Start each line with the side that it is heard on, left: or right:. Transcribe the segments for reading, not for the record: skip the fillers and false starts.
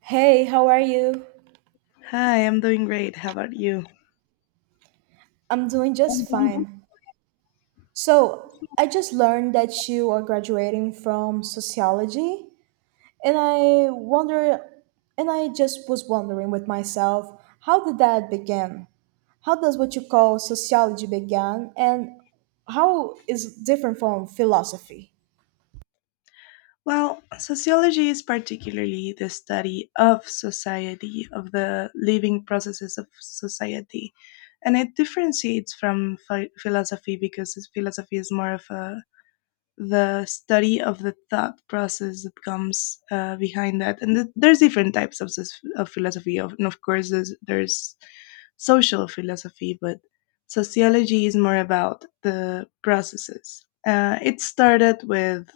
right: Hey, how are you?
left: Hi, I'm doing great. How about you?
right: I'm doing just fine. I just learned that you are graduating from sociology, and I wonder, and I just was wondering with myself, how did that begin? How does what you call sociology begin, and how is it different from philosophy?
left: Well, sociology is particularly the study of society, of the living processes of society. And it differentiates from philosophy because philosophy is more of a the study of the thought process that comes behind that. And there's different types of philosophy, and of course, there's social philosophy, but sociology is more about the processes. It started with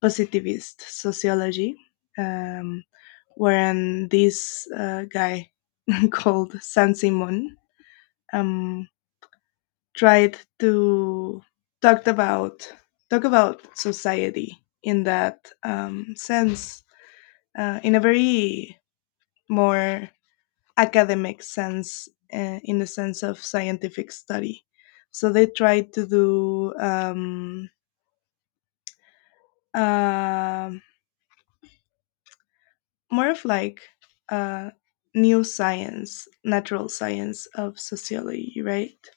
left: positivist sociology, um, wherein this guy called San Simon, um, tried to talk about talk about society in that sense, in a very more academic sense, in the sense of scientific study. So they tried to do um more of like uh, new science, natural science of sociology, right?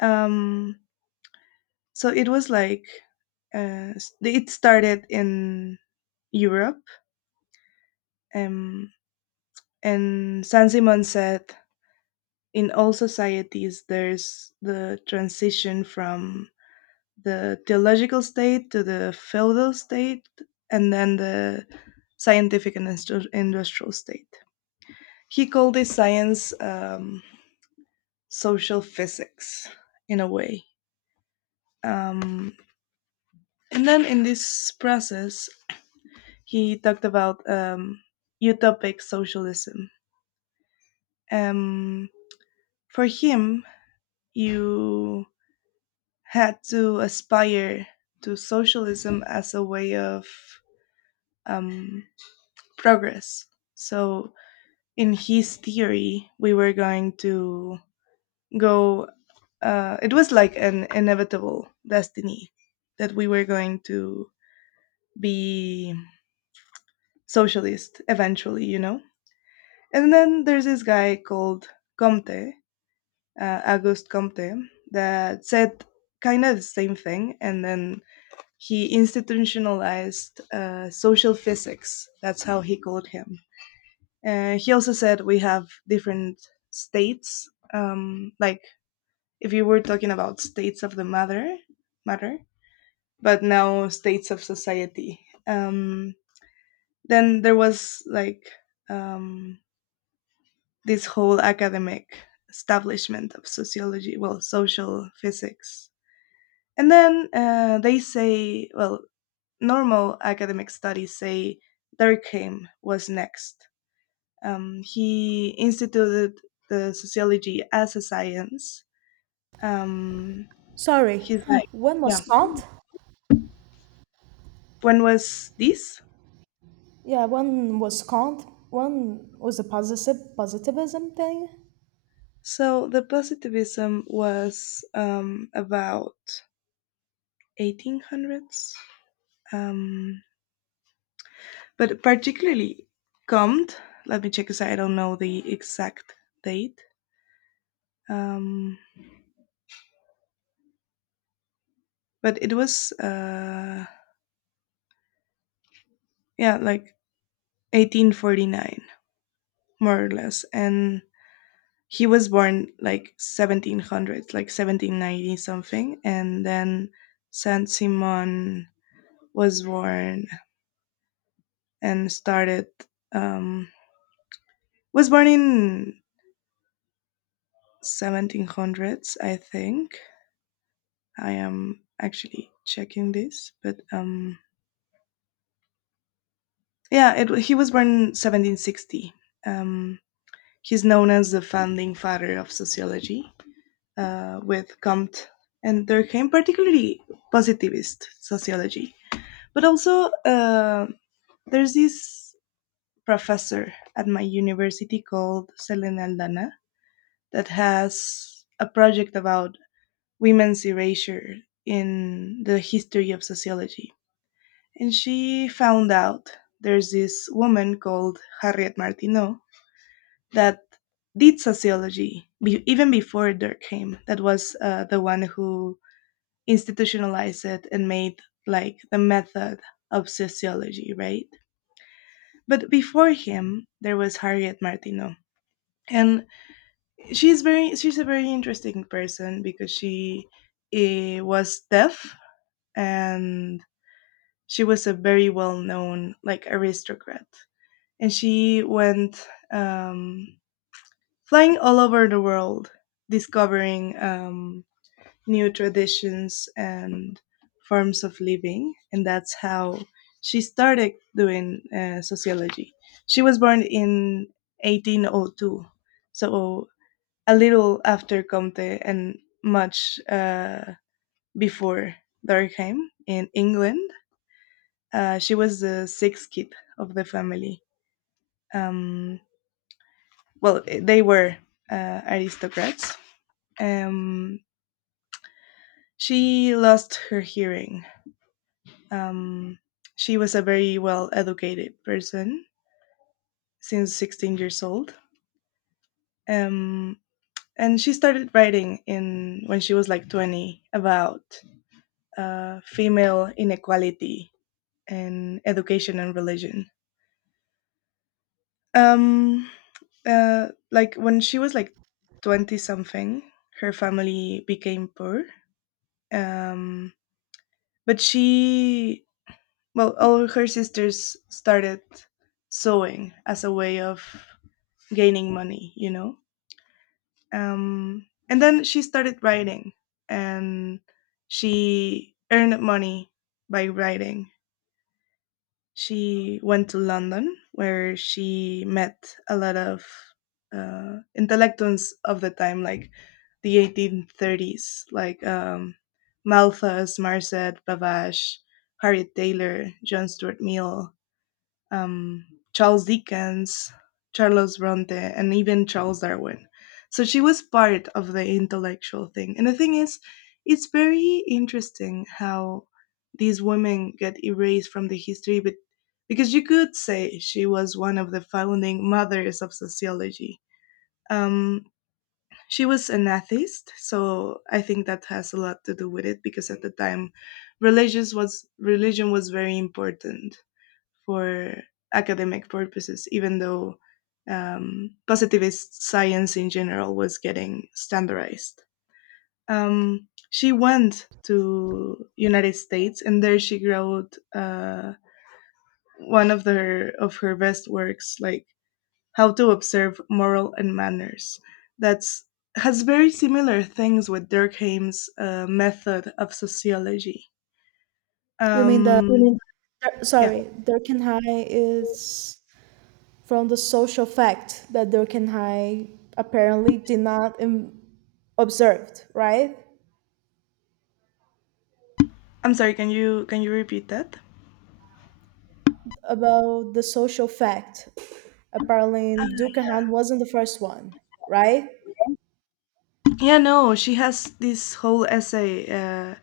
left: Um, so it was like it started in Europe. Um, and Saint Simon said, in all societies, there's the transition from the theological state to the feudal state, and then the scientific and industrial state. He called this science, social physics in a way. Um, and then in this process, he talked about utopic socialism. Um, for him, you had to aspire to socialism as a way of um, progress. So, in his theory, we were going to go, it was like an inevitable destiny that we were going to be socialist eventually, you know? And then there's this guy called Comte, Auguste Comte, that said kind of the same thing and then he institutionalized social physics. That's how he called him. He also said we have different states. Like if you were talking about states of the matter, matter, but now states of society. Um, then there was like um, this whole academic establishment of sociology, well, social physics. And then they say, well, normal academic studies say Durkheim was next. He instituted the sociology as a science. Um,
right: Sorry,
left: he's like,
right: one
left: yeah.
right: was Kant?
left: When was this?
right: Yeah, one was Kant. One was the positive positivism thing.
left: So the positivism was, about 1800s, um, but particularly Comte. Let me check because I don't know the exact date. Um, but it was, yeah, like 1849 more or less, and he was born like 1700s, like 1790 something. And then Saint Simon was born and started, um was born in 1700s, I think. I am actually checking this, but yeah, he was born 1760. um he's known as the founding father of sociology, with Comte, and there came particularly positivist sociology. But also, there's this professor at my university called Selena Aldana that has a project about women's erasure in the history of sociology. And she found out there's this woman called Harriet Martineau that did sociology even before Durkheim, that was the one who institutionalized it and made like the method of sociology, right? But before him, there was Harriet Martineau, and she's a very interesting person because she was deaf, and she was a very well known like aristocrat, and she went, flying all over the world discovering new traditions and forms of living, and that's how she started doing sociology. She was born in 1802, so a little after Comte and much before Durkheim, in England. She was the sixth kid of the family. Um, well, they were aristocrats. Um, she lost her hearing. Um, she was a very well educated person since 16 years old. Um, and she started writing in when she was like 20, about female inequality and education and religion. Um, like when she was like 20 something, her family became poor. Um, but well, all her sisters started sewing as a way of gaining money, you know. And then she started writing, and she earned money by writing. She went to London, where she met a lot of intellectuals of the time, like the 1830s, like Malthus, Marcet, Bavash, Harriet Taylor, John Stuart Mill, um, Charles Dickens, Charles Bronte, and even Charles Darwin. So she was part of the intellectual thing. And the thing is, it's very interesting how these women get erased from the history, but because you could say she was one of the founding mothers of sociology. Um, she was an atheist, so I think that has a lot to do with it because at the time, religious was religion was very important for academic purposes, even though positivist science in general was getting standardized. She went to United States, and there she wrote one of her best works, like How to Observe Moral and Manners. That's has very similar things with Durkheim's method of sociology.
right: You mean the
left: Um, yeah,
right: Sorry, Durkheim is from the social fact that Durkheim apparently did not observed, right?
left: I'm sorry. Can you repeat that?
right: About the social fact. Apparently, Durkheim wasn't the first one, right?
left: Yeah, no, she has this whole essay.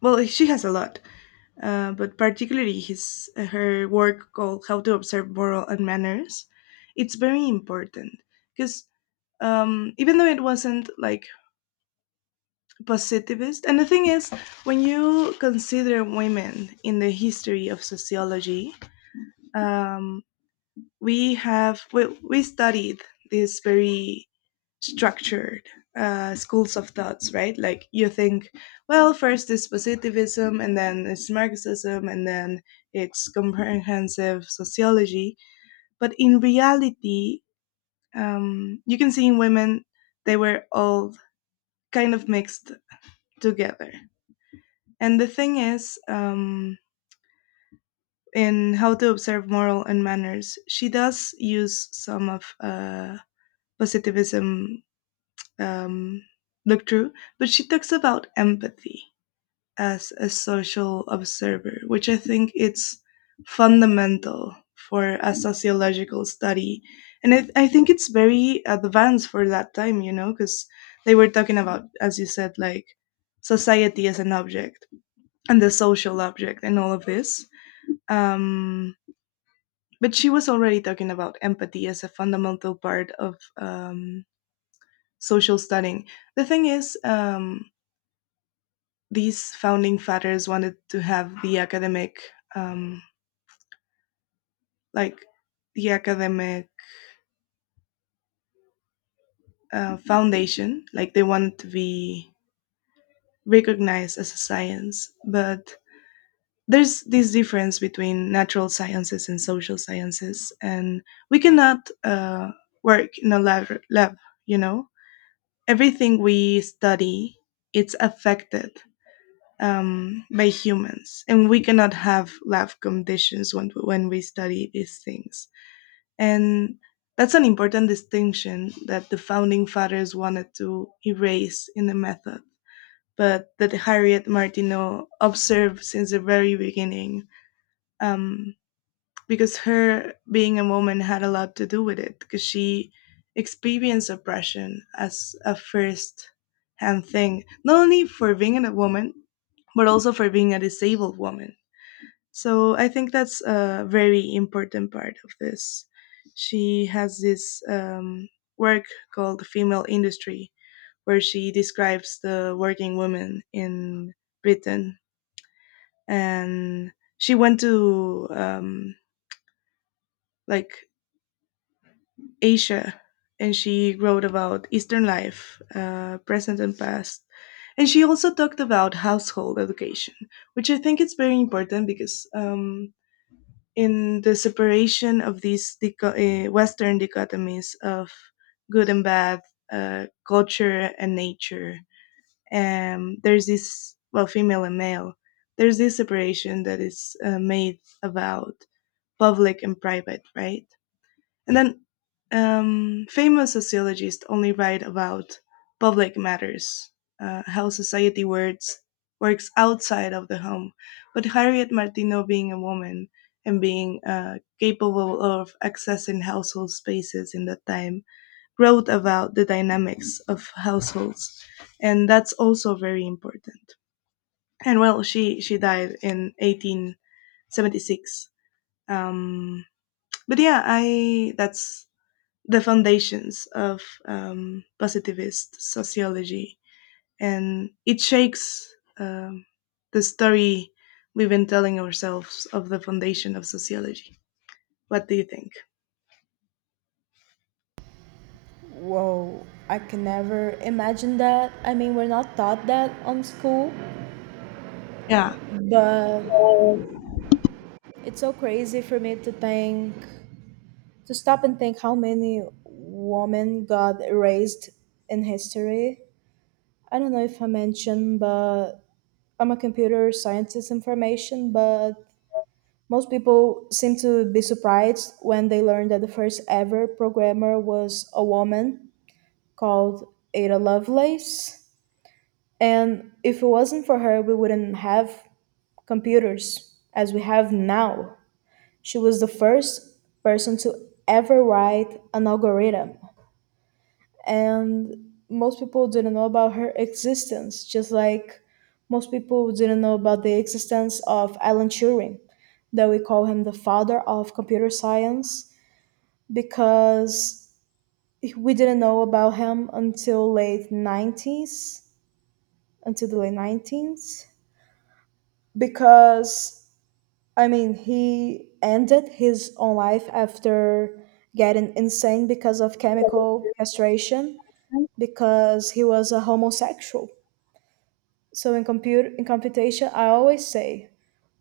left: Well, she has a lot, but particularly his her work called "How to Observe Moral and Manners." It's very important because, even though it wasn't like positivist, and the thing is, when you consider women in the history of sociology, um, we studied this very structured schools of thoughts, right? Like you think, well, first it's positivism, and then it's Marxism, and then it's comprehensive sociology. But in reality, you can see in women, they were all kind of mixed together. And the thing is, in How to Observe Moral and Manners, she does use some of positivism, um, look through, but she talks about empathy as a social observer, which I think it's fundamental for a sociological study. And I think it's very advanced for that time, you know, because they were talking about, as you said, like society as an object and the social object and all of this. Um, but she was already talking about empathy as a fundamental part of social studying. The thing is, these founding fathers wanted to have the academic, um, like the academic foundation, like they want it to be recognized as a science, but there's this difference between natural sciences and social sciences, and we cannot work in a lab, you know, everything we study, it's affected by humans, and we cannot have lab conditions when we study these things. And that's an important distinction that the founding fathers wanted to erase in the method, but that Harriet Martineau observed since the very beginning, um, because her being a woman had a lot to do with it, because she experienced oppression as a first hand thing, not only for being a woman, but also for being a disabled woman, so I think that's a very important part of this. She has this work called Female Industry, where she describes the working women in Britain. And she went to, like Asia, and she wrote about Eastern life, present and past. And she also talked about household education, which I think is very important because in the separation of these Western dichotomies of good and bad, culture and nature. And there's this, well, female and male, there's this separation that is made about public and private, right? And then famous sociologists only write about public matters, how society works outside of the home. But Harriet Martineau, being a woman and being capable of accessing household spaces in that time, wrote about the dynamics of households, and that's also very important. And well, she died in 1876. Um, but yeah, I that's the foundations of positivist sociology, and it shakes um, the story we've been telling ourselves of the foundation of sociology. What do you think?
right: Whoa, I can never imagine that. I mean, we're not taught that on school,
left: Yeah,
right: but it's so crazy for me to think, to stop and think how many women got erased in history. I don't know if I mentioned, but I'm a computer scientist in formation, but most people seem to be surprised when they learn that the first ever programmer was a woman called Ada Lovelace. And if it wasn't for her, we wouldn't have computers as we have now. She was the first person to ever write an algorithm, and most people didn't know about her existence, just like most people didn't know about the existence of Alan Turing, that we call him the father of computer science because we didn't know about him until late 90s, until the late 90s because, I mean, he ended his own life after getting insane because of chemical castration because he was a homosexual. So in compute in computation, I always say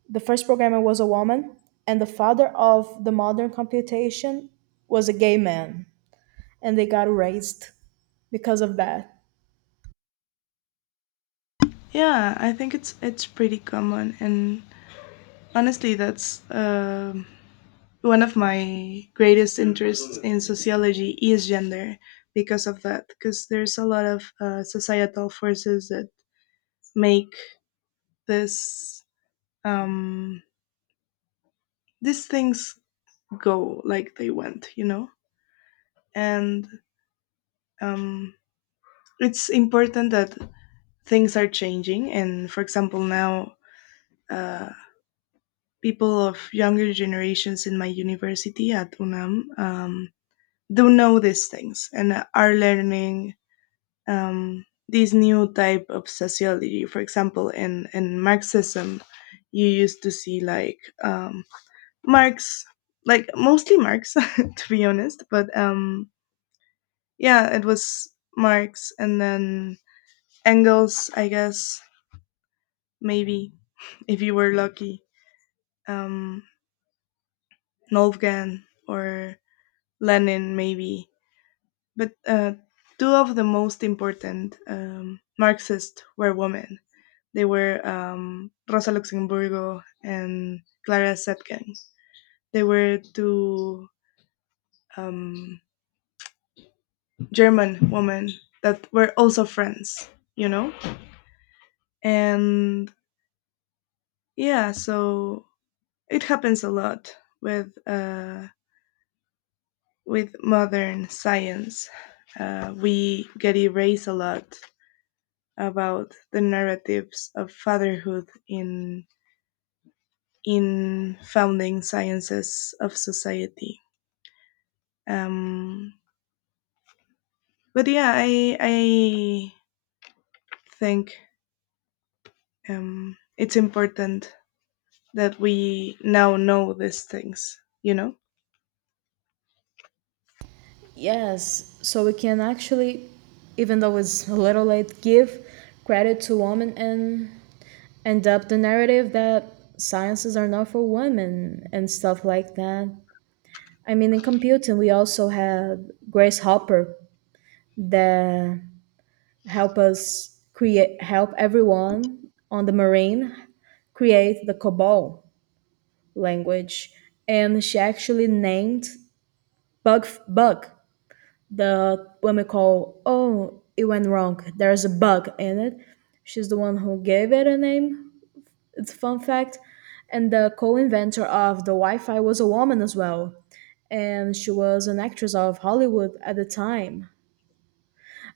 right: the first programmer was a woman, and the father of the modern computation was a gay man, and they got erased because of that.
left: yeah, I think it's pretty common, and honestly, that's one of my greatest interests in sociology is gender because of that. Because there's a lot of societal forces that make this, um, these things go like they went, you know? And um, it's important that things are changing. And for example, now uh, people of younger generations in my university at UNAM do know these things and are learning this new type of sociology. For example, in Marxism, you used to see like Marx, like mostly Marx, to be honest, but yeah, it was Marx and then Engels, I guess, maybe, if you were lucky. Um, Nolfgen or Lenin, maybe. But two of the most important Marxists were women. They were Rosa Luxemburgo and Clara Zetkin. They were two um, German women that were also friends, you know? And yeah, so it happens a lot with uh, with modern science. We get erased a lot about the narratives of fatherhood in founding sciences of society. Um, but yeah, I think it's important that we now know these things. You know?
right: Yes, so we can actually, even though it's a little late, give credit to women and end up the narrative that sciences are not for women and stuff like that. I mean, in computing, we also have Grace Hopper, the help us create help everyone on the marine create the COBOL language, and she actually named bug, the when we call, oh, it went wrong, there's a bug in it. She's the one who gave it a name. It's a fun fact, and the co-inventor of the Wi-Fi was a woman as well, and she was an actress of Hollywood at the time.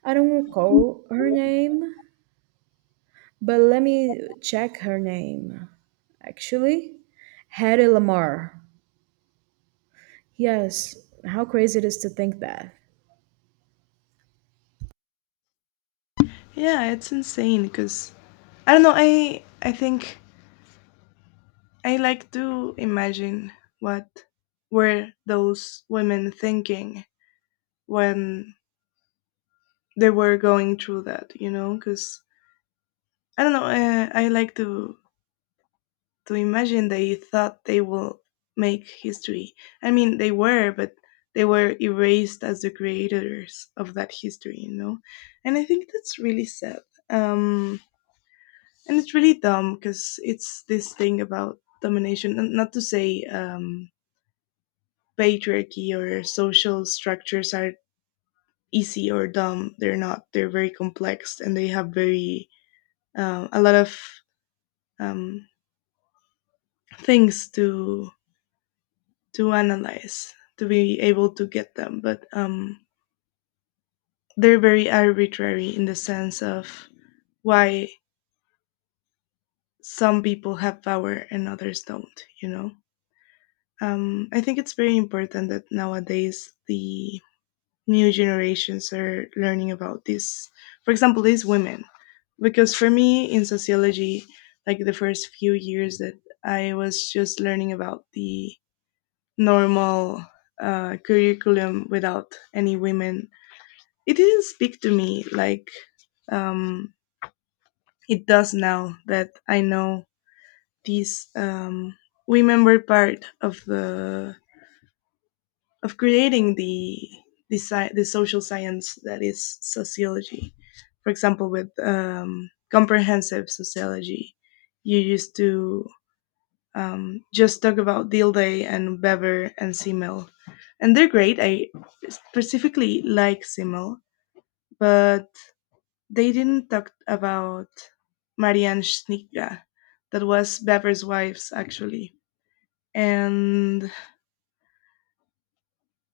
right: I don't recall her name. But let me check her name. Actually, Harry Lamar. Yes, how crazy it is to think that.
left: Yeah, it's insane because I don't know. I think I like to imagine what were those women thinking when they were going through that, you know, because I don't know. I like to imagine they thought they will make history. I mean, they were, but they were erased as the creators of that history, you know. And I think that's really sad. Um, and it's really dumb because it's this thing about domination. Not to say patriarchy or social structures are easy or dumb. They're not. They're very complex, and they have very a lot of um, things to analyze to be able to get them. But they're very arbitrary in the sense of why some people have power and others don't, you know. I think it's very important that nowadays the new generations are learning about this. For example, these women, because for me in sociology, like the first few years that I was just learning about the normal curriculum without any women, it didn't speak to me like um, it does now that I know these women were part of the of creating the the social science that is sociology. For example, with comprehensive sociology, you used to just talk about Deal and Bever and Simmel. And they're great. I specifically like Simmel, but they didn't talk about Marianne Schnitka, that was Bever's wife's, actually. And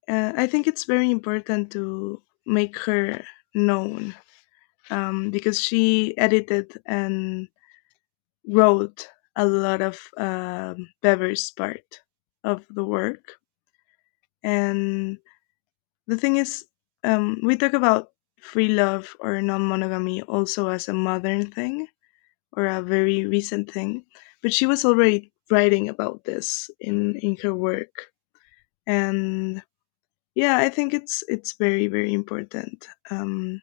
left: I think it's very important to make her known, because she edited and wrote a lot of Bever's part of the work. And the thing is, we talk about free love or non monogamy also as a modern thing or a very recent thing, but she was already writing about this in her work. And yeah, I think it's very very important,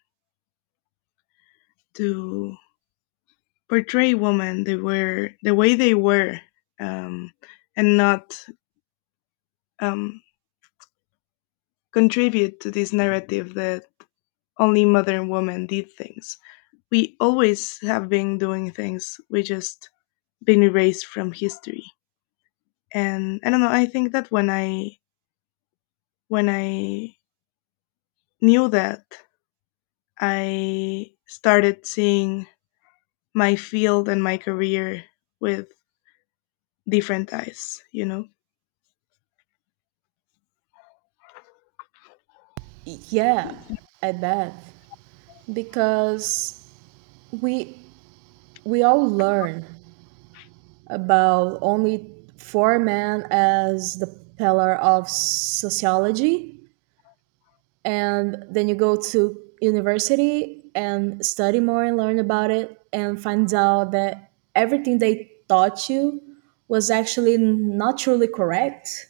left: to portray women they were the way they were, um, and not um, contribute to this narrative that only modern women did things. We always have been doing things. We just been erased from history. And I don't know, I think that when I knew that, I started seeing my field and my career with different eyes, you know?
right: Yeah, I bet. Because we we all learn about only 4 men as the pillar of sociology, and then you go to university and study more and learn about it and finds out that everything they taught you was actually not truly correct.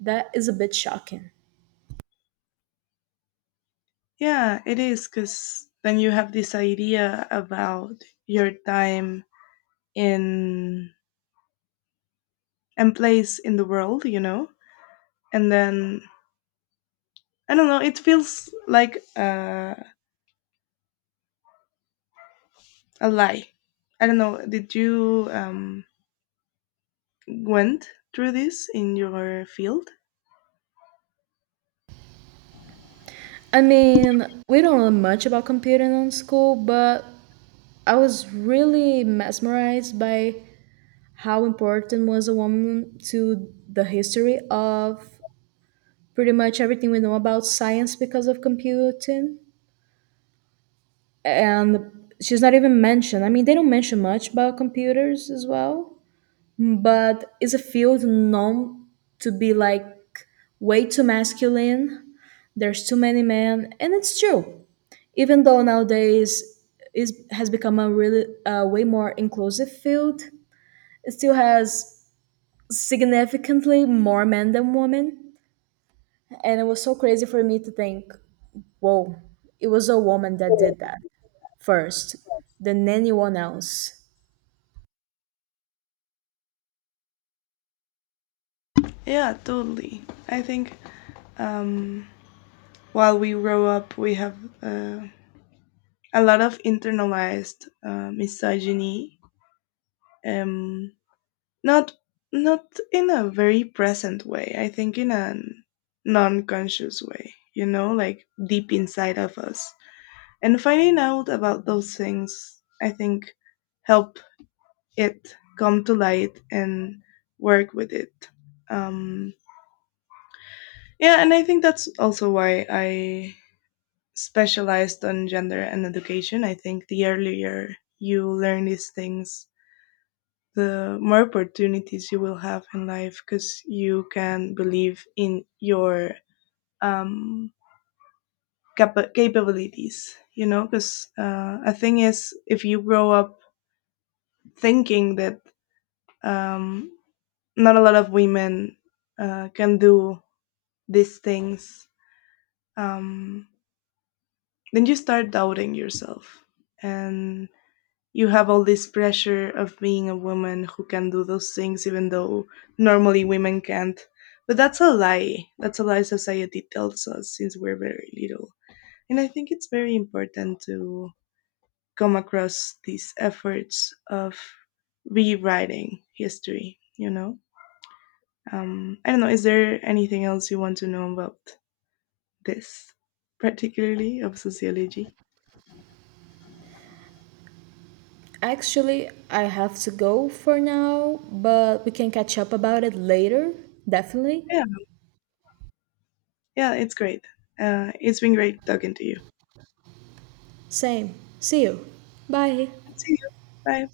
right: That is a bit shocking.
left: Yeah, it is, cuz then you have this idea about your time in and place in the world, you know? And then I don't know, it feels like a lie. I don't know. Did you went through this in your field?
right: I mean, we don't learn much about computing in school, but I was really mesmerized by how important was a woman to the history of pretty much everything we know about science because of computing, and she's not even mentioned. I mean, they don't mention much about computers as well, but it's a field known to be like way too masculine. There's too many men, and it's true. Even though nowadays is has become a really way more inclusive field, it still has significantly more men than women. And it was so crazy for me to think, whoa, it was a woman that did that first than anyone else.
left: Yeah, totally. I think um, while we grow up, we have uh, a lot of internalized misogyny. Um, Not not in a very present way. I think in a non-conscious way, you know, like deep inside of us. And finding out about those things, I think, help it come to light and work with it. Um, yeah, and I think that's also why I specialized on gender and education. I think the earlier you learn these things, the more opportunities you will have in life because you can believe in your um, capabilities, you know. Because a thing is, if you grow up thinking that um, not a lot of women can do these things, um, then you start doubting yourself. And you have all this pressure of being a woman who can do those things, even though normally women can't. But that's a lie. That's a lie society tells us since we're very little. And I think it's very important to come across these efforts of rewriting history, you know? I don't know, is there anything else you want to know about this, particularly of sociology.
right: Actually, I have to go for now, but we can catch up about it later, definitely.
left: Yeah, yeah, it's great. It's been great talking to you.
right: Same. See you. Bye.
left: See you. Bye.